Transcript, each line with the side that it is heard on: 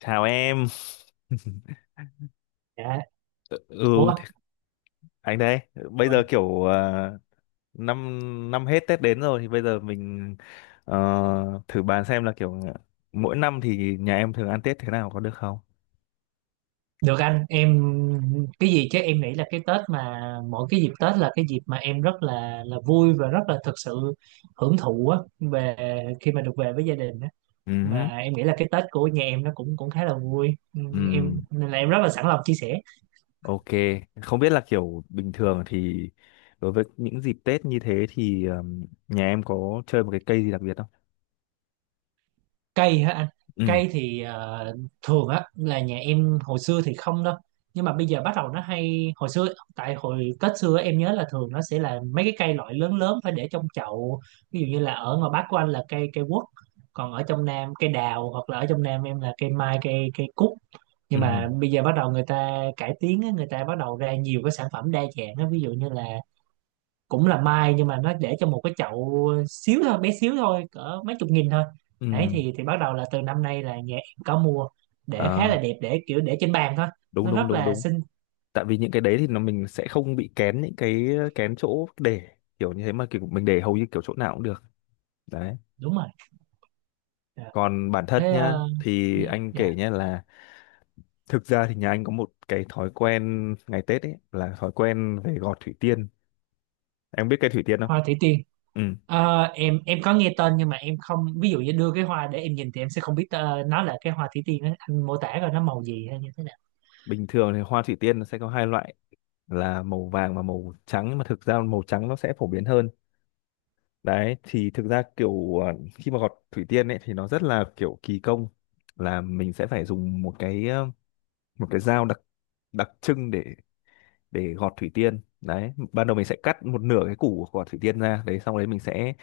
left: Chào em.
right: Dạ.
left: Ừ,
right: Ủa,
left: th- anh đây. Bây
right: rồi,
left: giờ kiểu năm năm hết Tết đến rồi, thì bây giờ mình ờ, thử bàn xem là kiểu mỗi năm thì nhà em thường ăn Tết thế nào, có được không?
right: được anh, em cái gì chứ em nghĩ là cái Tết mà mỗi cái dịp Tết là cái dịp mà em rất là vui và rất là thực sự hưởng thụ á, về khi mà được về với gia đình á.
left: Ừ,
right: Mà em nghĩ là cái Tết của nhà em nó cũng cũng khá là vui. Ừ,
left: ừ,
right: em nên là em rất là sẵn lòng chia sẻ.
left: ok. Không biết là kiểu bình thường thì đối với những dịp Tết như thế thì nhà em có chơi một cái cây gì đặc biệt không?
right: Cây hả anh?
left: Ừ,
right: Cây thì thường á là nhà em hồi xưa thì không đâu, nhưng mà bây giờ bắt đầu nó hay hồi xưa. Tại hồi Tết xưa em nhớ là thường nó sẽ là mấy cái cây loại lớn lớn phải để trong chậu, ví dụ như là ở ngoài Bắc của anh là cây cây quất, còn ở trong Nam cây đào, hoặc là ở trong Nam em là cây mai, cây cây cúc.
left: ừ,
right: Nhưng mà bây giờ bắt đầu người ta cải tiến á, người ta bắt đầu ra nhiều cái sản phẩm đa dạng á, ví dụ như là cũng là mai nhưng mà nó để trong một cái chậu xíu thôi, bé xíu thôi, cỡ mấy chục nghìn thôi. Đấy
left: ừ.
right: thì bắt đầu là từ năm nay là nhà em có mua, để khá là
left: À,
right: đẹp, để kiểu để trên bàn thôi,
left: đúng
right: nó
left: đúng
right: rất
left: đúng
right: là
left: đúng.
right: xinh.
left: Tại vì những cái đấy thì nó mình sẽ không bị kén, những cái kén chỗ để kiểu như thế, mà kiểu mình để hầu như kiểu chỗ nào cũng được đấy.
right: Đúng rồi. Dạ.
left: Còn bản thân
right: Thế
left: nhá, thì
right: dạ
left: anh
right: dạ.
left: kể nhá là thực ra thì nhà anh có một cái thói quen ngày Tết ấy, là thói quen về gọt thủy tiên. Em biết cây thủy tiên không?
right: Hoa thủy tiên.
left: Ừ.
right: Em có nghe tên nhưng mà em không, ví dụ như đưa cái hoa để em nhìn thì em sẽ không biết nó là cái hoa thủy tiên á. Anh mô tả rồi nó màu gì hay như thế nào?
left: Bình thường thì hoa thủy tiên nó sẽ có hai loại là màu vàng và màu trắng, nhưng mà thực ra màu trắng nó sẽ phổ biến hơn. Đấy thì thực ra kiểu khi mà gọt thủy tiên ấy thì nó rất là kiểu kỳ công, là mình sẽ phải dùng một cái dao đặc đặc trưng để gọt thủy tiên đấy. Ban đầu mình sẽ cắt một nửa cái củ của quả thủy tiên ra, đấy xong đấy mình sẽ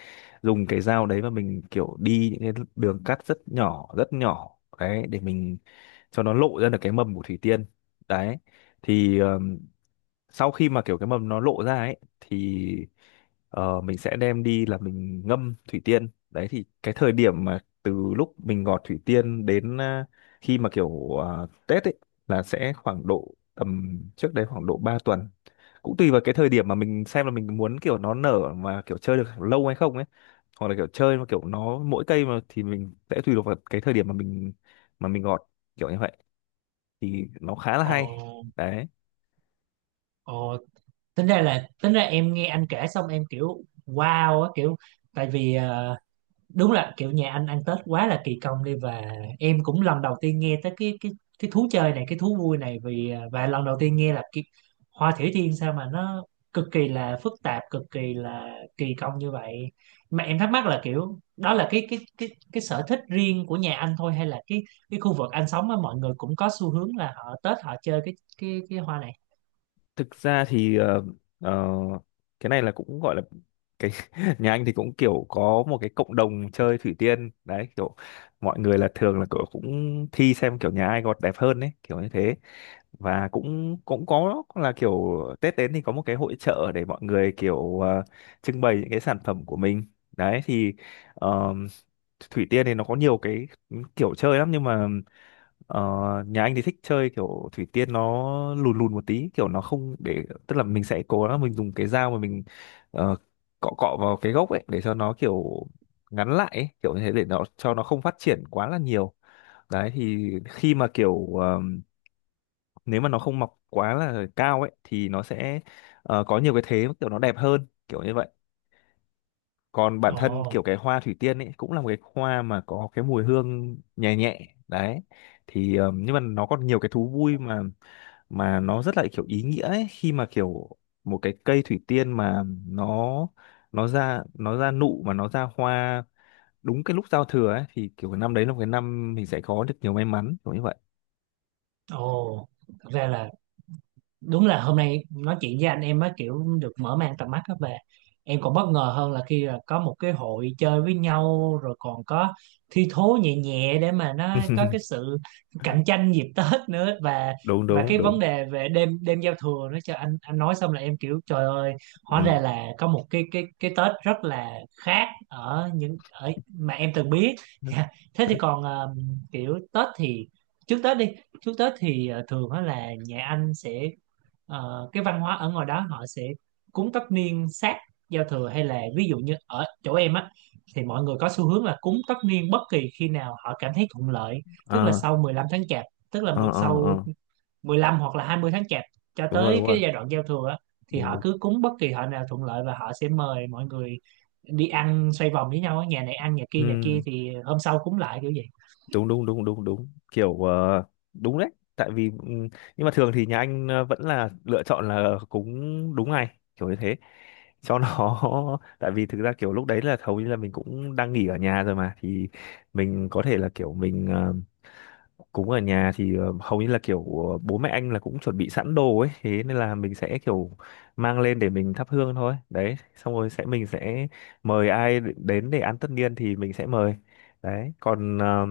left: dùng cái dao đấy mà mình kiểu đi những cái đường cắt rất nhỏ đấy, để mình cho nó lộ ra được cái mầm của thủy tiên đấy. Thì sau khi mà kiểu cái mầm nó lộ ra ấy thì mình sẽ đem đi là mình ngâm thủy tiên. Đấy thì cái thời điểm mà từ lúc mình gọt thủy tiên đến khi mà kiểu Tết ấy, là sẽ khoảng độ tầm trước đấy khoảng độ 3 tuần, cũng tùy vào cái thời điểm mà mình xem là mình muốn kiểu nó nở mà kiểu chơi được lâu hay không ấy, hoặc là kiểu chơi mà kiểu nó mỗi cây mà thì mình sẽ tùy thuộc vào cái thời điểm mà mình gọt kiểu như vậy, thì nó khá là hay
right: Ồ.
left: đấy.
right: Ồ. Tính ra là, tính ra em nghe anh kể xong em kiểu wow á, kiểu tại vì đúng là kiểu nhà anh ăn Tết quá là kỳ công đi, và em cũng lần đầu tiên nghe tới cái cái thú chơi này, cái thú vui này, vì à, và lần đầu tiên nghe là cái hoa thủy tiên sao mà nó cực kỳ là phức tạp, cực kỳ là kỳ công như vậy. Mà em thắc mắc là kiểu đó là cái cái sở thích riêng của nhà anh thôi, hay là cái khu vực anh sống á mọi người cũng có xu hướng là họ Tết họ chơi cái cái hoa này?
left: Thực ra thì ờ, cái này là cũng gọi là cái nhà anh thì cũng kiểu có một cái cộng đồng chơi thủy tiên đấy, kiểu mọi người là thường là kiểu cũng thi xem kiểu nhà ai gọt đẹp hơn đấy kiểu như thế. Và cũng cũng có là kiểu Tết đến thì có một cái hội chợ để mọi người kiểu trưng bày những cái sản phẩm của mình đấy. Thì ờ, thủy tiên thì nó có nhiều cái kiểu chơi lắm, nhưng mà Ờ, nhà anh thì thích chơi kiểu thủy tiên nó lùn lùn một tí, kiểu nó không để, tức là mình sẽ cố gắng mình dùng cái dao mà mình ờ, cọ cọ vào cái gốc ấy để cho nó kiểu ngắn lại ấy, kiểu như thế để nó cho nó không phát triển quá là nhiều đấy. Thì khi mà kiểu nếu mà nó không mọc quá là cao ấy thì nó sẽ có nhiều cái thế kiểu nó đẹp hơn kiểu như vậy. Còn bản thân
right: Ồ.
left: kiểu cái hoa thủy tiên ấy cũng là một cái hoa mà có cái mùi hương nhẹ nhẹ đấy. Thì nhưng mà nó còn nhiều cái thú vui mà nó rất là kiểu ý nghĩa ấy, khi mà kiểu một cái cây thủy tiên mà nó nó ra nụ mà nó ra hoa đúng cái lúc giao thừa ấy, thì kiểu cái năm đấy là một cái năm mình sẽ có được nhiều may mắn kiểu như vậy.
right: Ồ. Thật ra là, đúng là hôm nay nói chuyện với anh em mới kiểu được mở mang tầm mắt á, về em còn bất ngờ hơn là khi là có một cái hội chơi với nhau rồi còn có thi thố nhẹ nhẹ để mà nó có cái sự cạnh tranh dịp Tết nữa,
left: Đúng
right: và
left: đúng
right: cái
left: đúng.
right: vấn đề về đêm đêm giao thừa nữa, cho anh nói xong là em kiểu trời ơi, hóa ra
left: Ừ.
right: là có một cái cái Tết rất là khác ở những ở mà em từng biết. Thế thì còn kiểu Tết thì, trước Tết đi, trước Tết thì thường á là nhà anh sẽ, cái văn hóa ở ngoài đó họ sẽ cúng tất niên sát giao thừa, hay là ví dụ như ở chỗ em á thì mọi người có xu hướng là cúng tất niên bất kỳ khi nào họ cảm thấy thuận lợi, tức là
left: Ờ,
right: sau 15 tháng chạp, tức là
left: ờ, ờ,
right: sau
left: ờ.
right: 15 hoặc là 20 tháng chạp cho
left: Đúng rồi
right: tới
left: đúng rồi.
right: cái giai đoạn giao thừa á, thì
left: Đúng
right: họ
left: đúng.
right: cứ cúng bất kỳ họ nào thuận lợi và họ sẽ mời mọi người đi ăn xoay vòng với nhau á, nhà này ăn nhà kia, nhà kia
left: Ừ.
right: thì hôm sau cúng lại kiểu vậy.
left: Đúng đúng đúng đúng đúng, kiểu đúng đấy. Tại vì nhưng mà thường thì nhà anh vẫn là lựa chọn là cúng đúng ngày kiểu như thế cho nó tại vì thực ra kiểu lúc đấy là hầu như là mình cũng đang nghỉ ở nhà rồi mà, thì mình có thể là kiểu mình cúng ở nhà, thì hầu như là kiểu bố mẹ anh là cũng chuẩn bị sẵn đồ ấy, thế nên là mình sẽ kiểu mang lên để mình thắp hương thôi đấy, xong rồi sẽ mình sẽ mời ai đến để ăn tất niên thì mình sẽ mời đấy. Còn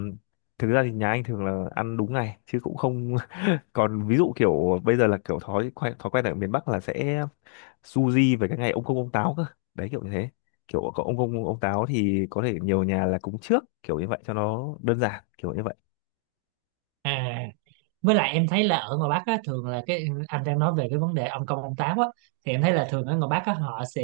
left: thực ra thì nhà anh thường là ăn đúng ngày chứ cũng không còn ví dụ kiểu bây giờ là kiểu thói quen ở miền Bắc là sẽ su về cái ngày ông công ông táo cơ đấy kiểu như thế. Kiểu có ông công ông táo thì có thể nhiều nhà là cúng trước kiểu như vậy cho nó đơn giản kiểu như vậy.
right: À, với lại em thấy là ở ngoài Bắc á, thường là cái, anh đang nói về cái vấn đề ông công ông táo á, thì em thấy là thường ở ngoài Bắc á, họ sẽ,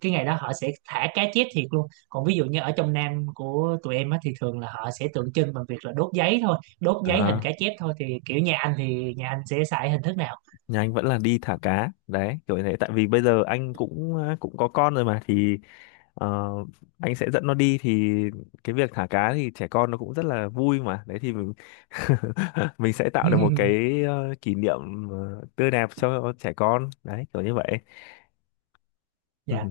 right: cái ngày đó họ sẽ thả cá chết thiệt luôn, còn ví dụ như ở trong Nam của tụi em á, thì thường là họ sẽ tượng trưng bằng việc là đốt giấy thôi, đốt giấy hình
left: À,
right: cá chép thôi, thì kiểu nhà anh thì nhà anh sẽ xài hình thức nào?
left: nhà anh vẫn là đi thả cá đấy kiểu như thế, tại vì bây giờ anh cũng cũng có con rồi mà, thì ờ, anh sẽ dẫn nó đi, thì cái việc thả cá thì trẻ con nó cũng rất là vui mà đấy, thì mình mình sẽ tạo được một cái kỷ niệm tươi đẹp cho trẻ con đấy kiểu như vậy.
right: Dạ,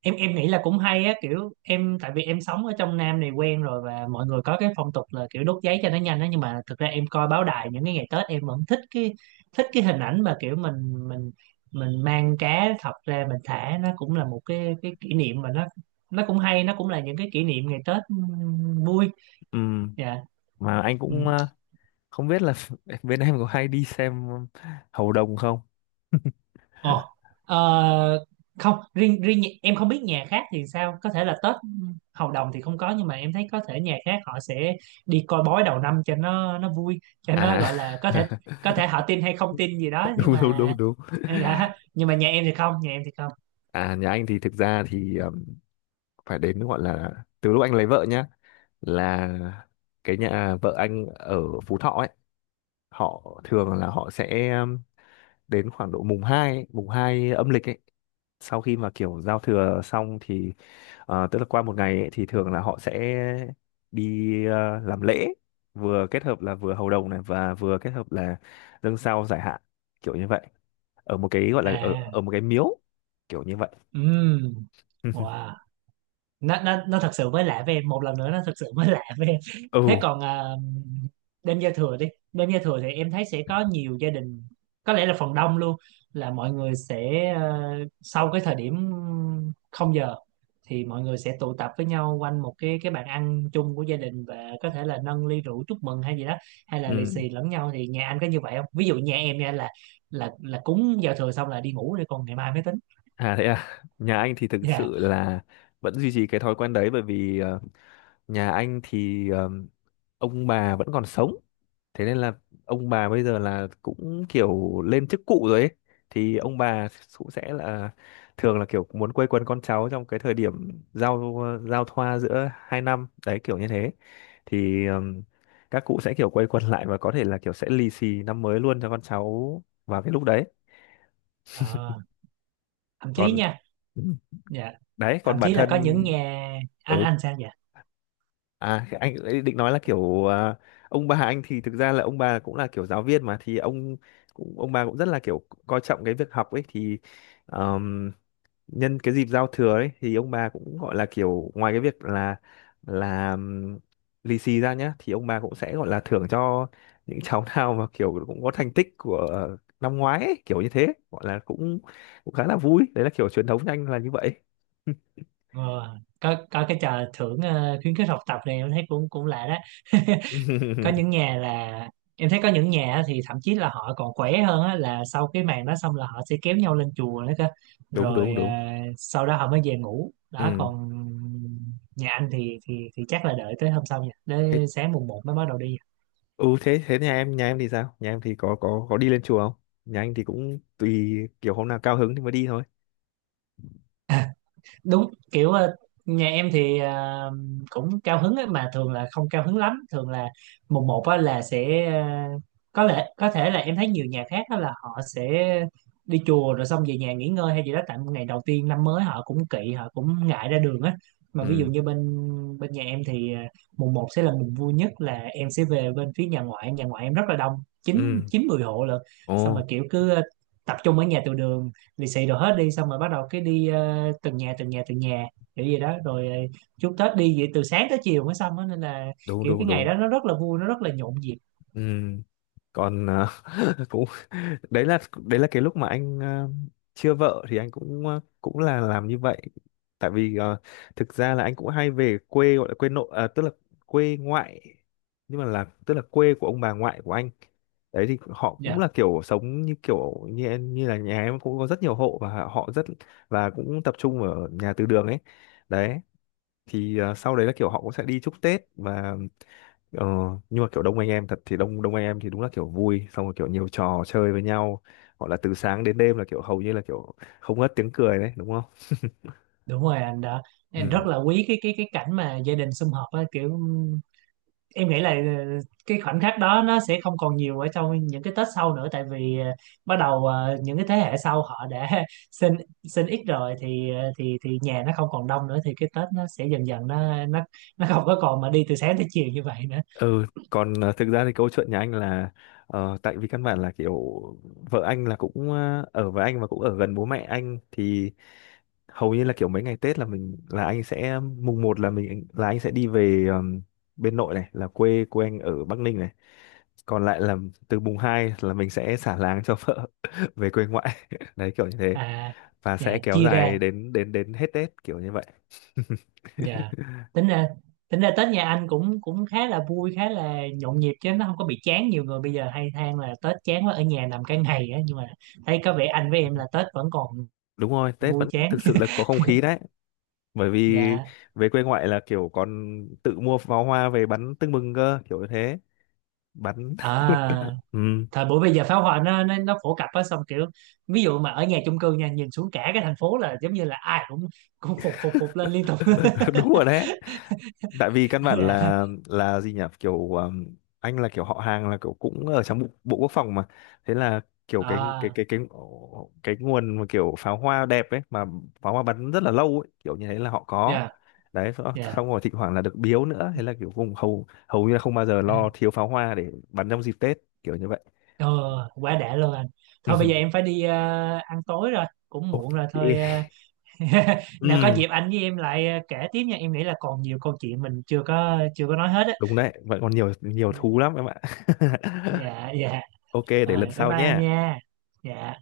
right: em nghĩ là cũng hay á, kiểu em tại vì em sống ở trong Nam này quen rồi và mọi người có cái phong tục là kiểu đốt giấy cho nó nhanh á, nhưng mà thực ra em coi báo đài những cái ngày Tết em vẫn thích cái, thích cái hình ảnh mà kiểu mình mình mang cá thật ra mình thả, nó cũng là một cái kỷ niệm mà nó cũng hay, nó cũng là những cái kỷ niệm ngày Tết vui.
left: Ừm,
right: Dạ.
left: mà anh cũng không biết là bên em có hay đi xem hầu đồng không?
right: Ồ, ờ, không riêng riêng em không biết nhà khác thì sao, có thể là Tết Hầu Đồng thì không có, nhưng mà em thấy có thể nhà khác họ sẽ đi coi bói đầu năm cho nó vui, cho nó
left: À.
right: gọi là có thể, có thể họ tin hay không tin gì đó, nhưng
left: Đúng đúng
right: mà
left: đúng đúng.
right: đã, nhưng mà nhà em thì không, nhà em thì không.
left: À nhà anh thì thực ra thì phải đến gọi là từ lúc anh lấy vợ nhá, là cái nhà vợ anh ở Phú Thọ ấy, họ thường là họ sẽ đến khoảng độ mùng 2 ấy, mùng 2 âm lịch ấy, sau khi mà kiểu giao thừa xong thì tức là qua một ngày ấy, thì thường là họ sẽ đi làm lễ, vừa kết hợp là vừa hầu đồng này, và vừa kết hợp là dâng sao giải hạn kiểu như vậy, ở một cái gọi là ở
right: À.
left: ở một cái miếu kiểu như vậy.
right: Ừm, wow, nó thật sự mới lạ với em, một lần nữa nó thật sự mới lạ với em.
left: Ừ,
right: Thế còn à, đêm giao thừa đi, đêm giao thừa thì em thấy sẽ có nhiều gia đình, có lẽ là phần đông luôn, là mọi người sẽ sau cái thời điểm không giờ thì mọi người sẽ tụ tập với nhau quanh một cái bàn ăn chung của gia đình, và có thể là nâng ly rượu chúc mừng hay gì đó, hay là lì
left: ừ.
right: xì lẫn nhau, thì nhà anh có như vậy không? Ví dụ nhà em nha là, là cúng giao thừa xong là đi ngủ để còn ngày mai mới tính.
left: À thế à, nhà anh thì thực
right: Dạ.
left: sự là vẫn duy trì cái thói quen đấy, bởi vì nhà anh thì ông bà vẫn còn sống. Thế nên là ông bà bây giờ là cũng kiểu lên chức cụ rồi ấy. Thì ông bà cũng sẽ là thường là kiểu muốn quây quần con cháu trong cái thời điểm giao thoa giữa hai năm đấy kiểu như thế. Thì các cụ sẽ kiểu quây quần lại và có thể là kiểu sẽ lì xì năm mới luôn cho con cháu vào cái lúc đấy.
right: Ờ, thậm chí
left: Còn
right: nha, dạ,
left: đấy
right: thậm
left: còn bản
right: chí là
left: thân
right: có những nhà,
left: ừ
right: anh sao vậy?
left: à anh ấy định nói là kiểu ông bà anh thì thực ra là ông bà cũng là kiểu giáo viên mà, thì ông bà cũng rất là kiểu coi trọng cái việc học ấy, thì ờm, nhân cái dịp giao thừa ấy thì ông bà cũng gọi là kiểu ngoài cái việc là là ừm, lì xì ra nhá, thì ông bà cũng sẽ gọi là thưởng cho những cháu nào mà kiểu cũng có thành tích của năm ngoái ấy, kiểu như thế gọi là cũng cũng khá là vui đấy, là kiểu truyền thống nhanh là như vậy.
right: ờ, có cái trò thưởng khuyến khích học tập này em thấy cũng cũng lạ đó. Có những nhà là, em thấy có những nhà á thì thậm chí là họ còn khỏe hơn á, là sau cái màn đó xong là họ sẽ kéo nhau lên chùa nữa cơ,
left: Đúng đúng
right: rồi
left: đúng.
right: sau đó họ mới về ngủ đó,
left: ừ
right: còn nhà anh thì thì chắc là đợi tới hôm sau nha,
left: thế
right: tới sáng mùng một mới bắt đầu đi.
left: ừ thế thế nhà em, thì sao, nhà em thì có đi lên chùa không? Nhà anh thì cũng tùy, kiểu hôm nào cao hứng thì mới đi thôi.
right: Đúng, kiểu nhà em thì cũng cao hứng ấy, mà thường là không cao hứng lắm, thường là mùng một á là sẽ có lẽ, có thể là em thấy nhiều nhà khác đó là họ sẽ đi chùa rồi xong về nhà nghỉ ngơi hay gì đó, tại ngày đầu tiên năm mới họ cũng kỵ họ cũng ngại ra đường á. Mà ví dụ
left: Ừ,
right: như bên, bên nhà em thì mùng một sẽ là mùng vui nhất, là em sẽ về bên phía nhà ngoại, nhà ngoại em rất là đông, chín
left: ừ.
right: chín mười hộ lận,
left: Ồ.
right: xong mà kiểu cứ tập trung ở nhà từ đường lì xì đồ hết đi, xong rồi bắt đầu cái đi từng nhà từng nhà từng nhà kiểu gì đó, rồi chúc Tết đi vậy từ sáng tới chiều mới xong á, nên là
left: Đúng
right: kiểu
left: đúng
right: cái ngày
left: đúng.
right: đó nó rất là vui, nó rất là nhộn nhịp.
left: Ừ còn cũng đấy là cái lúc mà anh chưa vợ, thì anh cũng là làm như vậy, tại vì thực ra là anh cũng hay về quê gọi là quê nội à, tức là quê ngoại, nhưng mà là tức là quê của ông bà ngoại của anh đấy, thì họ cũng
right: Dạ
left: là kiểu sống như kiểu như như là nhà em, cũng có rất nhiều hộ và họ rất, và cũng tập trung ở nhà từ đường ấy đấy. Thì sau đấy là kiểu họ cũng sẽ đi chúc Tết và Ờ, nhưng mà kiểu đông anh em thật, thì đông đông anh em thì đúng là kiểu vui, xong rồi kiểu nhiều trò chơi với nhau, gọi là từ sáng đến đêm là kiểu hầu như là kiểu không ngớt tiếng cười đấy, đúng không?
right: đúng rồi anh, đã em rất
left: Ừ,
right: là quý cái cái cảnh mà gia đình sum họp á, kiểu em nghĩ là cái khoảnh khắc đó nó sẽ không còn nhiều ở trong những cái Tết sau nữa, tại vì bắt đầu những cái thế hệ sau họ đã sinh sinh ít rồi, thì thì nhà nó không còn đông nữa, thì cái Tết nó sẽ dần dần nó nó không có còn mà đi từ sáng tới chiều như vậy nữa.
left: ừ. Còn thực ra thì câu chuyện nhà anh là tại vì căn bản là kiểu vợ anh là cũng ở với anh và cũng ở gần bố mẹ anh, thì hầu như là kiểu mấy ngày Tết là mình là anh sẽ mùng một là mình là anh sẽ đi về, bên nội này là quê quê anh ở Bắc Ninh này, còn lại là từ mùng 2 là mình sẽ xả láng cho vợ về quê ngoại đấy kiểu như thế.
right: À,
left: Và
right: dạ
left: sẽ kéo
right: chia ra,
left: dài đến đến đến hết Tết kiểu như vậy.
right: dạ. Tính ra, tính ra Tết nhà anh cũng cũng khá là vui, khá là nhộn nhịp, chứ nó không có bị chán. Nhiều người bây giờ hay than là Tết chán quá ở nhà nằm cả ngày á, nhưng mà thấy có vẻ anh với em là Tết vẫn còn
left: Đúng rồi, Tết
right: vui
left: vẫn
right: chán.
left: thực sự là có không khí đấy, bởi vì
right: Dạ.
left: về quê ngoại là kiểu còn tự mua pháo hoa về bắn tưng bừng cơ kiểu như thế, bắn.
right: À,
left: Ừ.
right: thời buổi bây giờ pháo hoa nó phổ cập á, xong kiểu ví dụ mà ở nhà chung cư nha, nhìn xuống cả cái thành phố là giống như là ai cũng cũng phục phục phục lên liên tục.
left: Đúng rồi đấy, tại vì căn bản
right: Dạ.
left: là gì nhỉ, kiểu anh là kiểu họ hàng là kiểu cũng ở trong bộ quốc phòng mà, thế là kiểu
right: À.
left: cái nguồn mà kiểu pháo hoa đẹp ấy mà, pháo hoa bắn rất là lâu ấy kiểu như thế là họ có
right: Dạ
left: đấy, xong
right: dạ.
left: xong rồi thỉnh thoảng là được biếu nữa, thế là kiểu vùng hầu hầu như là không bao giờ lo thiếu pháo hoa để bắn trong dịp Tết kiểu như vậy.
right: Ờ, quá đã luôn anh. Thôi bây giờ em phải đi ăn tối rồi, cũng muộn
left: Ok.
right: rồi thôi. Ờ. Nào có
left: Ừ,
right: dịp anh với em lại kể tiếp nha. Em nghĩ là còn nhiều câu chuyện mình chưa có nói hết á.
left: đúng đấy, vẫn còn nhiều nhiều thú lắm em ạ.
right: Dạ dạ.
left: Ok để lần
right: Rồi bye
left: sau
right: bye anh
left: nhé.
right: nha. Dạ.